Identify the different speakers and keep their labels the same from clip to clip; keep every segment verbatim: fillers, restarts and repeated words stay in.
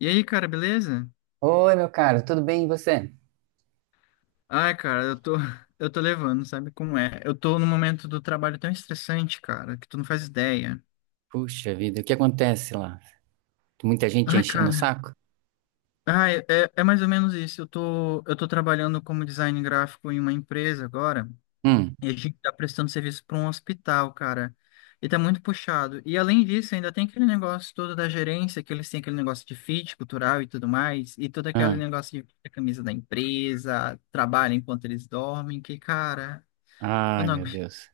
Speaker 1: E aí, cara, beleza?
Speaker 2: Oi, meu caro, tudo bem? E você?
Speaker 1: Ai, cara, eu tô, eu tô levando, sabe como é? Eu tô num momento do trabalho tão estressante, cara, que tu não faz ideia.
Speaker 2: Puxa vida, o que acontece lá? Muita gente
Speaker 1: Ai,
Speaker 2: enchendo o
Speaker 1: cara.
Speaker 2: saco?
Speaker 1: Ai, é, é mais ou menos isso. Eu tô, eu tô trabalhando como design gráfico em uma empresa agora,
Speaker 2: Hum,
Speaker 1: e a gente tá prestando serviço para um hospital, cara. E tá muito puxado. E além disso, ainda tem aquele negócio todo da gerência, que eles têm aquele negócio de fit cultural e tudo mais, e todo aquele
Speaker 2: hum.
Speaker 1: negócio de vestir a camisa da empresa, trabalha enquanto eles dormem, que, cara. Eu
Speaker 2: Ai,
Speaker 1: não.
Speaker 2: meu Deus.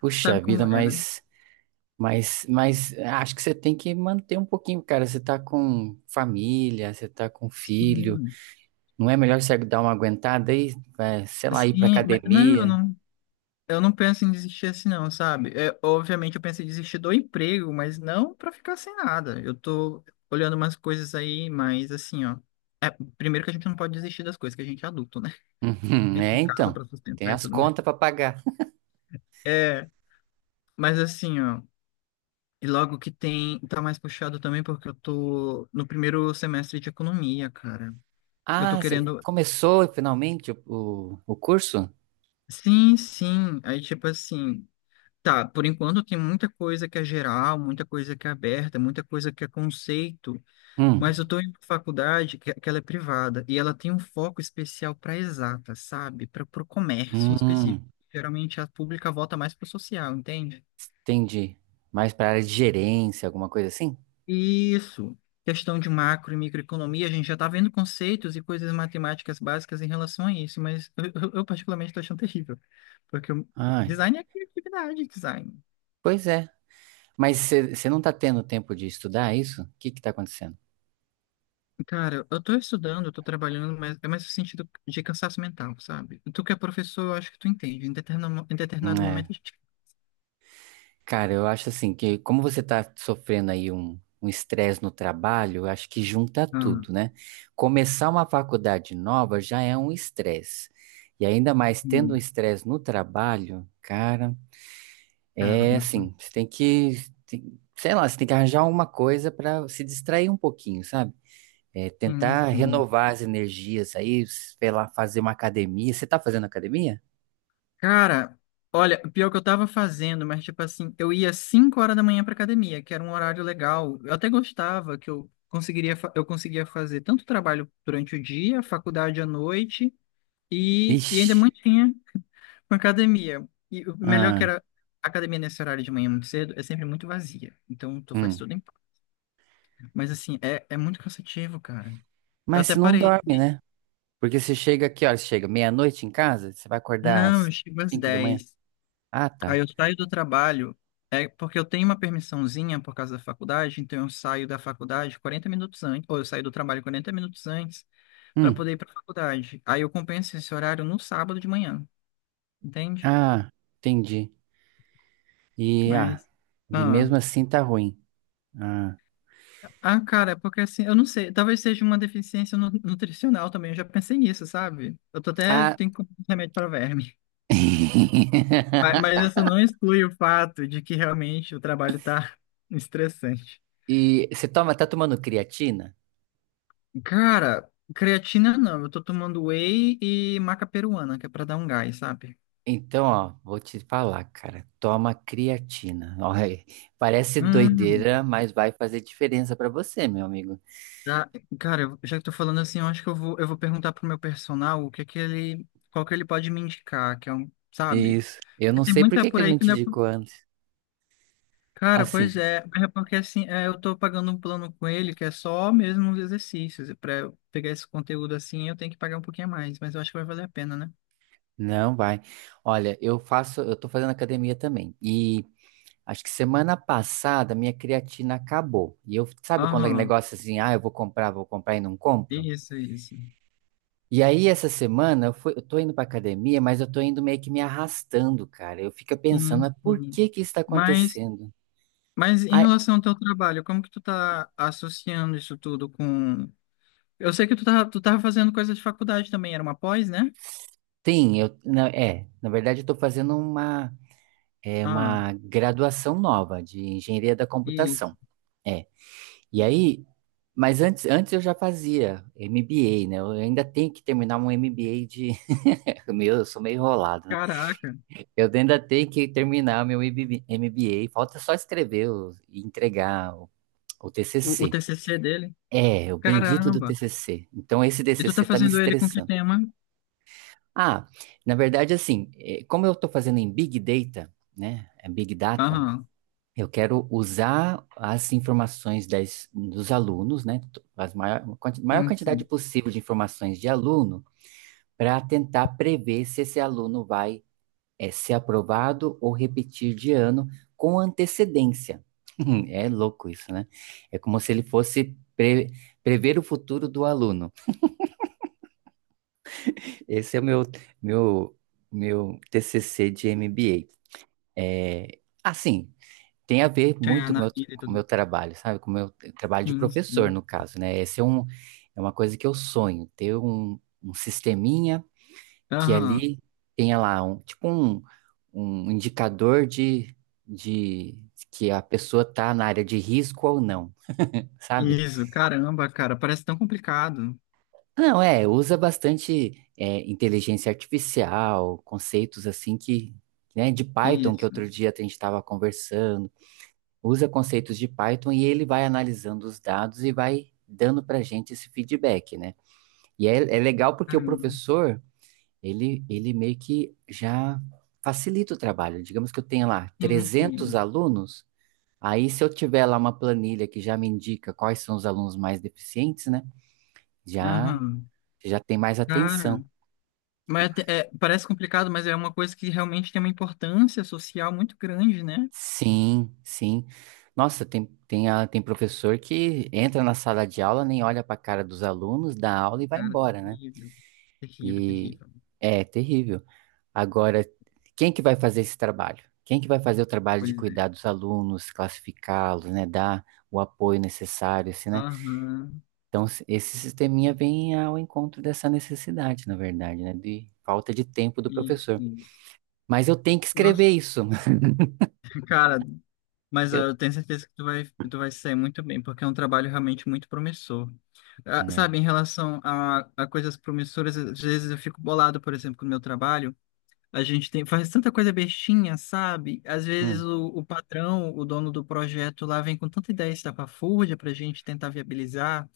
Speaker 2: Puxa
Speaker 1: Sabe
Speaker 2: vida,
Speaker 1: como é, né?
Speaker 2: mas, mas, mas acho que você tem que manter um pouquinho, cara. Você tá com família, você tá com filho.
Speaker 1: Sim,
Speaker 2: Não é melhor você dar uma aguentada aí? Vai, sei lá, ir pra
Speaker 1: sim, mas- não, eu
Speaker 2: academia?
Speaker 1: não, eu não penso em desistir assim, não, sabe? É, obviamente eu penso em desistir do emprego, mas não pra ficar sem nada. Eu tô olhando umas coisas aí, mas assim, ó. É, primeiro que a gente não pode desistir das coisas, que a gente é adulto, né? A
Speaker 2: Uhum,
Speaker 1: gente tem
Speaker 2: é,
Speaker 1: casa
Speaker 2: então.
Speaker 1: pra
Speaker 2: Tem
Speaker 1: sustentar e
Speaker 2: as
Speaker 1: tudo mais.
Speaker 2: contas pra pagar.
Speaker 1: É, mas assim, ó. E logo que tem, tá mais puxado também, porque eu tô no primeiro semestre de economia, cara. Eu tô
Speaker 2: Ah, você
Speaker 1: querendo.
Speaker 2: começou finalmente o, o, o curso?
Speaker 1: Sim, sim. Aí, tipo assim. Tá, por enquanto tem muita coisa que é geral, muita coisa que é aberta, muita coisa que é conceito, mas
Speaker 2: Hum,
Speaker 1: eu estou em uma faculdade que, que ela é privada e ela tem um foco especial para exata, sabe? Para o comércio em específico.
Speaker 2: hum.
Speaker 1: Geralmente a pública volta mais para o social, entende?
Speaker 2: Entendi. Mais para área de gerência, alguma coisa assim?
Speaker 1: Isso. Questão de macro e microeconomia, a gente já está vendo conceitos e coisas matemáticas básicas em relação a isso, mas eu, eu- eu particularmente estou achando terrível, porque o
Speaker 2: Ai,
Speaker 1: design é criatividade, design.
Speaker 2: pois é. Mas você não tá tendo tempo de estudar isso? O que que tá acontecendo?
Speaker 1: Cara, eu tô estudando, eu tô trabalhando, mas é mais no sentido de cansaço mental, sabe? Tu que é professor, eu acho que tu entende. Em determinado, em
Speaker 2: Hum,
Speaker 1: determinado momento
Speaker 2: É.
Speaker 1: a gente.
Speaker 2: Cara, eu acho assim que como você tá sofrendo aí um um estresse no trabalho, eu acho que junta
Speaker 1: Ah,
Speaker 2: tudo, né? Começar uma faculdade nova já é um estresse. E ainda mais tendo um
Speaker 1: hum,
Speaker 2: estresse no trabalho, cara,
Speaker 1: cara,
Speaker 2: é
Speaker 1: muito.
Speaker 2: assim, você tem que, tem- sei lá, você tem que arranjar alguma coisa para se distrair um pouquinho, sabe? É,
Speaker 1: Sim,
Speaker 2: tentar
Speaker 1: sim.
Speaker 2: renovar as energias aí, sei lá, fazer uma academia. Você tá fazendo academia?
Speaker 1: Cara, olha, pior que eu tava fazendo, mas tipo assim, eu ia cinco horas da manhã pra academia, que era um horário legal. Eu até gostava que eu conseguiria, fa- eu conseguia fazer tanto trabalho durante o dia, faculdade à noite, e, e ainda
Speaker 2: Ixi.
Speaker 1: mantinha. Com academia. E o melhor que
Speaker 2: Ai,
Speaker 1: era. A academia nesse horário de manhã muito cedo é sempre muito vazia. Então tu faz
Speaker 2: hum.
Speaker 1: tudo em paz. Mas assim, é, é muito cansativo, cara. Eu
Speaker 2: Mas
Speaker 1: até
Speaker 2: você não
Speaker 1: parei.
Speaker 2: dorme, né? Porque você chega aqui, ó, chega meia-noite em casa, você vai acordar
Speaker 1: Não, eu
Speaker 2: às
Speaker 1: chego às
Speaker 2: cinco da manhã.
Speaker 1: dez.
Speaker 2: Ah,
Speaker 1: Aí
Speaker 2: tá.
Speaker 1: eu saio do trabalho. É porque eu tenho uma permissãozinha por causa da faculdade, então eu saio da faculdade quarenta minutos antes, ou eu saio do trabalho quarenta minutos antes para
Speaker 2: Hum.
Speaker 1: poder ir para a faculdade. Aí eu compenso esse horário no sábado de manhã, entende?
Speaker 2: Ah, entendi. E, ah,
Speaker 1: Mas,
Speaker 2: e
Speaker 1: ah.
Speaker 2: mesmo assim tá ruim. Ah.
Speaker 1: Ah, cara, é porque assim, eu não sei, talvez seja uma deficiência nu- nutricional também, eu já pensei nisso, sabe? Eu tô até
Speaker 2: Ah.
Speaker 1: tenho que comprar um remédio para verme. Mas, mas isso não exclui o fato de que realmente o trabalho tá estressante.
Speaker 2: E você toma, tá tomando creatina?
Speaker 1: Cara, creatina não, eu tô tomando whey e maca peruana, que é pra dar um gás, sabe?
Speaker 2: Então, ó, vou te falar, cara. Toma creatina. Olha aí. Parece
Speaker 1: Hum,
Speaker 2: doideira, mas vai fazer diferença pra você, meu amigo.
Speaker 1: tá. Cara, eu- já que tô falando assim, eu acho que eu vou, eu vou perguntar pro meu personal o que que ele, qual que ele pode me indicar, que é um, sabe?
Speaker 2: Isso. Eu não
Speaker 1: Tem
Speaker 2: sei por
Speaker 1: muita
Speaker 2: que que
Speaker 1: por
Speaker 2: ele
Speaker 1: aí
Speaker 2: não
Speaker 1: que
Speaker 2: te
Speaker 1: não é.
Speaker 2: indicou antes.
Speaker 1: Cara, pois
Speaker 2: Assim,
Speaker 1: é, mas é porque assim, é, eu tô pagando um plano com ele que é só mesmo os exercícios. Para eu pegar esse conteúdo assim, eu tenho que pagar um pouquinho a mais, mas eu acho que vai valer a pena, né?
Speaker 2: não vai. Olha, eu faço, eu tô fazendo academia também. E acho que semana passada minha creatina acabou. E eu, sabe quando é
Speaker 1: Aham,
Speaker 2: negócio assim, ah, eu vou comprar, vou comprar e não compro?
Speaker 1: isso, isso.
Speaker 2: E aí, essa semana, eu, fui, eu tô indo pra academia, mas eu tô indo meio que me arrastando, cara. Eu fico pensando,
Speaker 1: Sim,
Speaker 2: mas por
Speaker 1: sim.
Speaker 2: que que isso tá
Speaker 1: Mas,
Speaker 2: acontecendo?
Speaker 1: mas em
Speaker 2: Ah,
Speaker 1: relação ao teu trabalho, como que tu tá associando isso tudo com... Eu sei que tu tava, tu tava fazendo coisa de faculdade também, era uma pós, né?
Speaker 2: tem, eu, na, é, na verdade eu estou fazendo uma, é,
Speaker 1: Ah,
Speaker 2: uma graduação nova de engenharia da
Speaker 1: isso.
Speaker 2: computação, é, e aí, mas antes, antes eu já fazia M B A, né, eu ainda tenho que terminar um M B A de, meu, eu sou meio enrolado, né,
Speaker 1: Caraca,
Speaker 2: eu ainda tenho que terminar meu M B A, falta só escrever o- e entregar o, o
Speaker 1: o, o
Speaker 2: T C C,
Speaker 1: T C C dele?
Speaker 2: é, o bendito do
Speaker 1: Caramba.
Speaker 2: T C C, então esse
Speaker 1: E tu tá
Speaker 2: T C C está me
Speaker 1: fazendo ele com que
Speaker 2: estressando.
Speaker 1: tema?
Speaker 2: Ah, na verdade, assim, eh, como eu estou fazendo em Big Data, né, é Big Data,
Speaker 1: Aham,
Speaker 2: eu quero usar as informações das- dos alunos, né, t- as maior, quanti- maior
Speaker 1: sim,
Speaker 2: quantidade
Speaker 1: sim.
Speaker 2: possível de informações de aluno, para tentar prever se esse aluno vai, eh, ser aprovado ou repetir de ano com antecedência. É louco isso, né? É como se ele fosse pre- prever o futuro do aluno. Esse é o meu, meu, meu T C C de M B A. É, assim, tem a ver
Speaker 1: Ganhar
Speaker 2: muito com
Speaker 1: na
Speaker 2: o meu,
Speaker 1: vida e
Speaker 2: com o
Speaker 1: tudo.
Speaker 2: meu
Speaker 1: Mais.
Speaker 2: trabalho, sabe? Com o meu trabalho de
Speaker 1: Sim,
Speaker 2: professor,
Speaker 1: sim.
Speaker 2: no caso, né? Esse é um, é uma coisa que eu sonho, ter um, um sisteminha que
Speaker 1: Aham.
Speaker 2: ali tenha lá um, tipo um, um indicador de, de que a pessoa tá na área de risco ou não, sabe?
Speaker 1: Isso, caramba, cara, parece tão complicado.
Speaker 2: Não, é, usa bastante é, inteligência artificial, conceitos assim que, né, de Python, que
Speaker 1: Isso,
Speaker 2: outro dia a gente estava conversando, usa conceitos de Python e ele vai analisando os dados e vai dando para a gente esse feedback, né? E é, é legal porque o
Speaker 1: caramba.
Speaker 2: professor, ele, ele meio que já facilita o trabalho. Digamos que eu tenha lá
Speaker 1: Sim,
Speaker 2: trezentos
Speaker 1: sim.
Speaker 2: alunos, aí se eu tiver lá uma planilha que já me indica quais são os alunos mais deficientes, né? Já,
Speaker 1: Aham.
Speaker 2: já tem mais atenção.
Speaker 1: Cara, mas é- é- parece complicado, mas é uma coisa que realmente tem uma importância social muito grande, né?
Speaker 2: Sim, sim. Nossa, tem, tem, a- tem professor que entra na sala de aula, nem olha para a cara dos alunos, dá aula e vai
Speaker 1: Cara,
Speaker 2: embora, né?
Speaker 1: terrível. Terrível,
Speaker 2: E
Speaker 1: terrível.
Speaker 2: é terrível. Agora, quem que vai fazer esse trabalho? Quem que vai fazer o trabalho de
Speaker 1: Pois é.
Speaker 2: cuidar dos alunos, classificá-los, né, dar o apoio necessário, assim, né?
Speaker 1: Aham.
Speaker 2: Então, se- esse sisteminha vem ao encontro dessa necessidade, na verdade, né, de falta de tempo do
Speaker 1: Isso,
Speaker 2: professor.
Speaker 1: isso.
Speaker 2: Mas eu tenho que
Speaker 1: Nossa,
Speaker 2: escrever isso.
Speaker 1: cara. Mas ah,
Speaker 2: Eu,
Speaker 1: eu tenho certeza que tu vai, tu vai se sair muito bem, porque é um trabalho realmente muito promissor. Ah,
Speaker 2: né?
Speaker 1: sabe, em relação a, a coisas promissoras, às vezes eu fico bolado, por exemplo, com o meu trabalho. A gente tem, faz tanta coisa bestinha, sabe? Às vezes
Speaker 2: Hum.
Speaker 1: o, o patrão, o dono do projeto lá, vem com tanta ideia estapafúrdia para a gente tentar viabilizar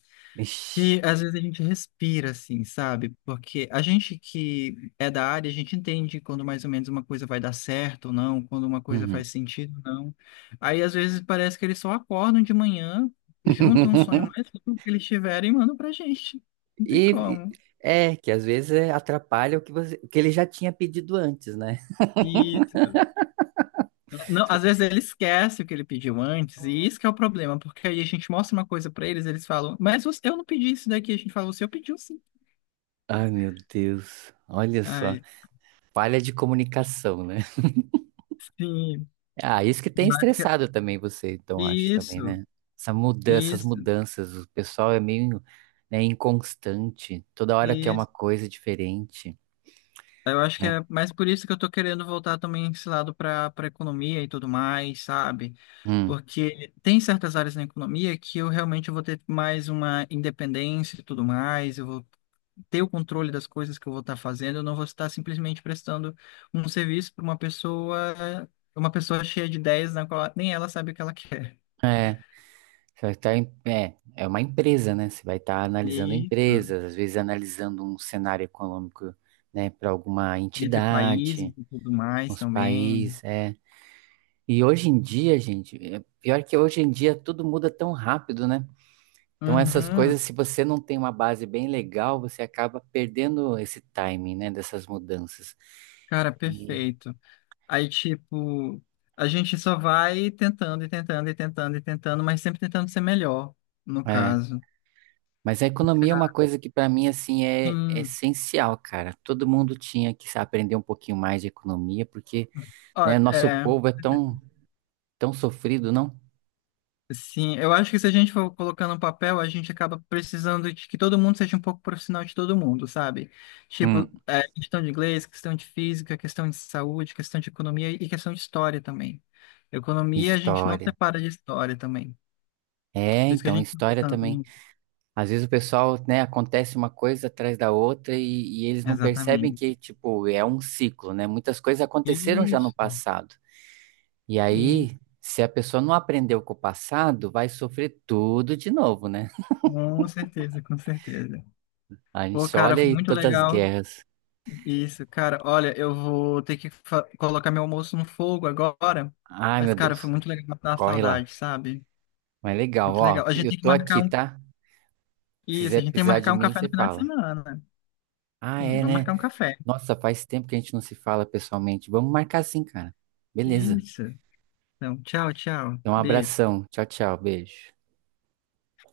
Speaker 2: Ixi.
Speaker 1: que às vezes a gente respira assim, sabe? Porque a gente que é da área, a gente entende quando mais ou menos uma coisa vai dar certo ou não, quando uma coisa
Speaker 2: Uhum.
Speaker 1: faz sentido ou não. Aí às vezes parece que eles só acordam de manhã, juntam um sonho mais louco que eles tiverem e mandam pra gente. Não tem
Speaker 2: E e-
Speaker 1: como.
Speaker 2: é que às vezes é, atrapalha o que você, o que ele já tinha pedido antes, né?
Speaker 1: Isso. Não, às vezes ele esquece o que ele pediu antes, e isso que é o problema, porque aí a gente mostra uma coisa pra eles, eles falam, mas você- eu não pedi isso daqui, a gente fala, você pediu sim.
Speaker 2: Ai, meu Deus. Olha só.
Speaker 1: Ai,
Speaker 2: Falha de comunicação, né?
Speaker 1: sim,
Speaker 2: Ah, isso que tem
Speaker 1: eu acho que é
Speaker 2: estressado também você, então, acho também,
Speaker 1: isso.
Speaker 2: né? Essa mudança, essas
Speaker 1: Isso,
Speaker 2: mudanças, o pessoal é meio, né, inconstante. Toda hora quer uma
Speaker 1: isso.
Speaker 2: coisa diferente,
Speaker 1: Eu acho que
Speaker 2: né?
Speaker 1: é mais por isso que eu tô querendo voltar também esse lado para para economia e tudo mais, sabe?
Speaker 2: Hum.
Speaker 1: Porque tem certas áreas na economia que eu realmente vou ter mais uma independência e tudo mais, eu vou ter o controle das coisas que eu vou estar fazendo, eu não vou estar simplesmente prestando um serviço para uma pessoa, uma pessoa cheia de ideias na qual nem ela sabe o que ela quer.
Speaker 2: É, você vai estar em- é, é uma empresa, né? Você vai estar analisando
Speaker 1: Isso.
Speaker 2: empresas, às vezes analisando um cenário econômico, né, para alguma
Speaker 1: Entre países
Speaker 2: entidade,
Speaker 1: e tudo mais
Speaker 2: uns
Speaker 1: também.
Speaker 2: países, é. E hoje em dia, gente, é pior que hoje em dia tudo muda tão rápido, né? Então essas
Speaker 1: Uhum.
Speaker 2: coisas, se você não tem uma base bem legal, você acaba perdendo esse timing, né, dessas mudanças.
Speaker 1: Cara,
Speaker 2: E,
Speaker 1: perfeito. Aí, tipo, a gente só vai tentando e tentando e tentando e tentando, mas sempre tentando ser melhor, no
Speaker 2: é,
Speaker 1: caso.
Speaker 2: mas a economia é uma coisa que para mim assim é, é
Speaker 1: Sim,
Speaker 2: essencial, cara. Todo mundo tinha que aprender um pouquinho mais de economia, porque,
Speaker 1: ó,
Speaker 2: né, nosso
Speaker 1: é,
Speaker 2: povo é tão tão sofrido, não?
Speaker 1: sim, eu acho que se a gente for colocando um papel, a gente acaba precisando de que todo mundo seja um pouco profissional de todo mundo, sabe? Tipo,
Speaker 2: Hum,
Speaker 1: é, questão de inglês, questão de física, questão de saúde, questão de economia e questão de história também. Economia a gente não
Speaker 2: história.
Speaker 1: separa de história também.
Speaker 2: É,
Speaker 1: Por isso que a
Speaker 2: então
Speaker 1: gente não tá
Speaker 2: história
Speaker 1: tanto.
Speaker 2: também.
Speaker 1: No-.
Speaker 2: Às vezes o pessoal, né, acontece uma coisa atrás da outra e, e eles não percebem
Speaker 1: Exatamente.
Speaker 2: que, tipo, é um ciclo, né? Muitas coisas aconteceram já no
Speaker 1: Isso.
Speaker 2: passado. E aí, se a pessoa não aprendeu com o passado, vai sofrer tudo de novo, né?
Speaker 1: Com certeza, com certeza.
Speaker 2: A gente
Speaker 1: Pô,
Speaker 2: só
Speaker 1: cara,
Speaker 2: olha
Speaker 1: foi
Speaker 2: aí
Speaker 1: muito
Speaker 2: todas as
Speaker 1: legal
Speaker 2: guerras.
Speaker 1: isso, cara. Olha, eu vou ter que fa- colocar meu almoço no fogo agora,
Speaker 2: Ai, meu
Speaker 1: mas, cara, foi
Speaker 2: Deus,
Speaker 1: muito legal matar a
Speaker 2: corre lá.
Speaker 1: saudade, sabe?
Speaker 2: Mas legal,
Speaker 1: Muito legal.
Speaker 2: ó,
Speaker 1: A gente
Speaker 2: eu
Speaker 1: tem que
Speaker 2: tô
Speaker 1: marcar
Speaker 2: aqui,
Speaker 1: um.
Speaker 2: tá? Se
Speaker 1: Isso,
Speaker 2: quiser
Speaker 1: a gente tem que
Speaker 2: precisar de
Speaker 1: marcar um
Speaker 2: mim,
Speaker 1: café
Speaker 2: você
Speaker 1: no final de
Speaker 2: fala.
Speaker 1: semana.
Speaker 2: Ah,
Speaker 1: Sim,
Speaker 2: é,
Speaker 1: vamos
Speaker 2: né?
Speaker 1: marcar um café.
Speaker 2: Nossa, faz tempo que a gente não se fala pessoalmente. Vamos marcar assim, cara. Beleza.
Speaker 1: Isso. Então, tchau, tchau.
Speaker 2: Então, um
Speaker 1: Beijo.
Speaker 2: abração. Tchau, tchau. Beijo.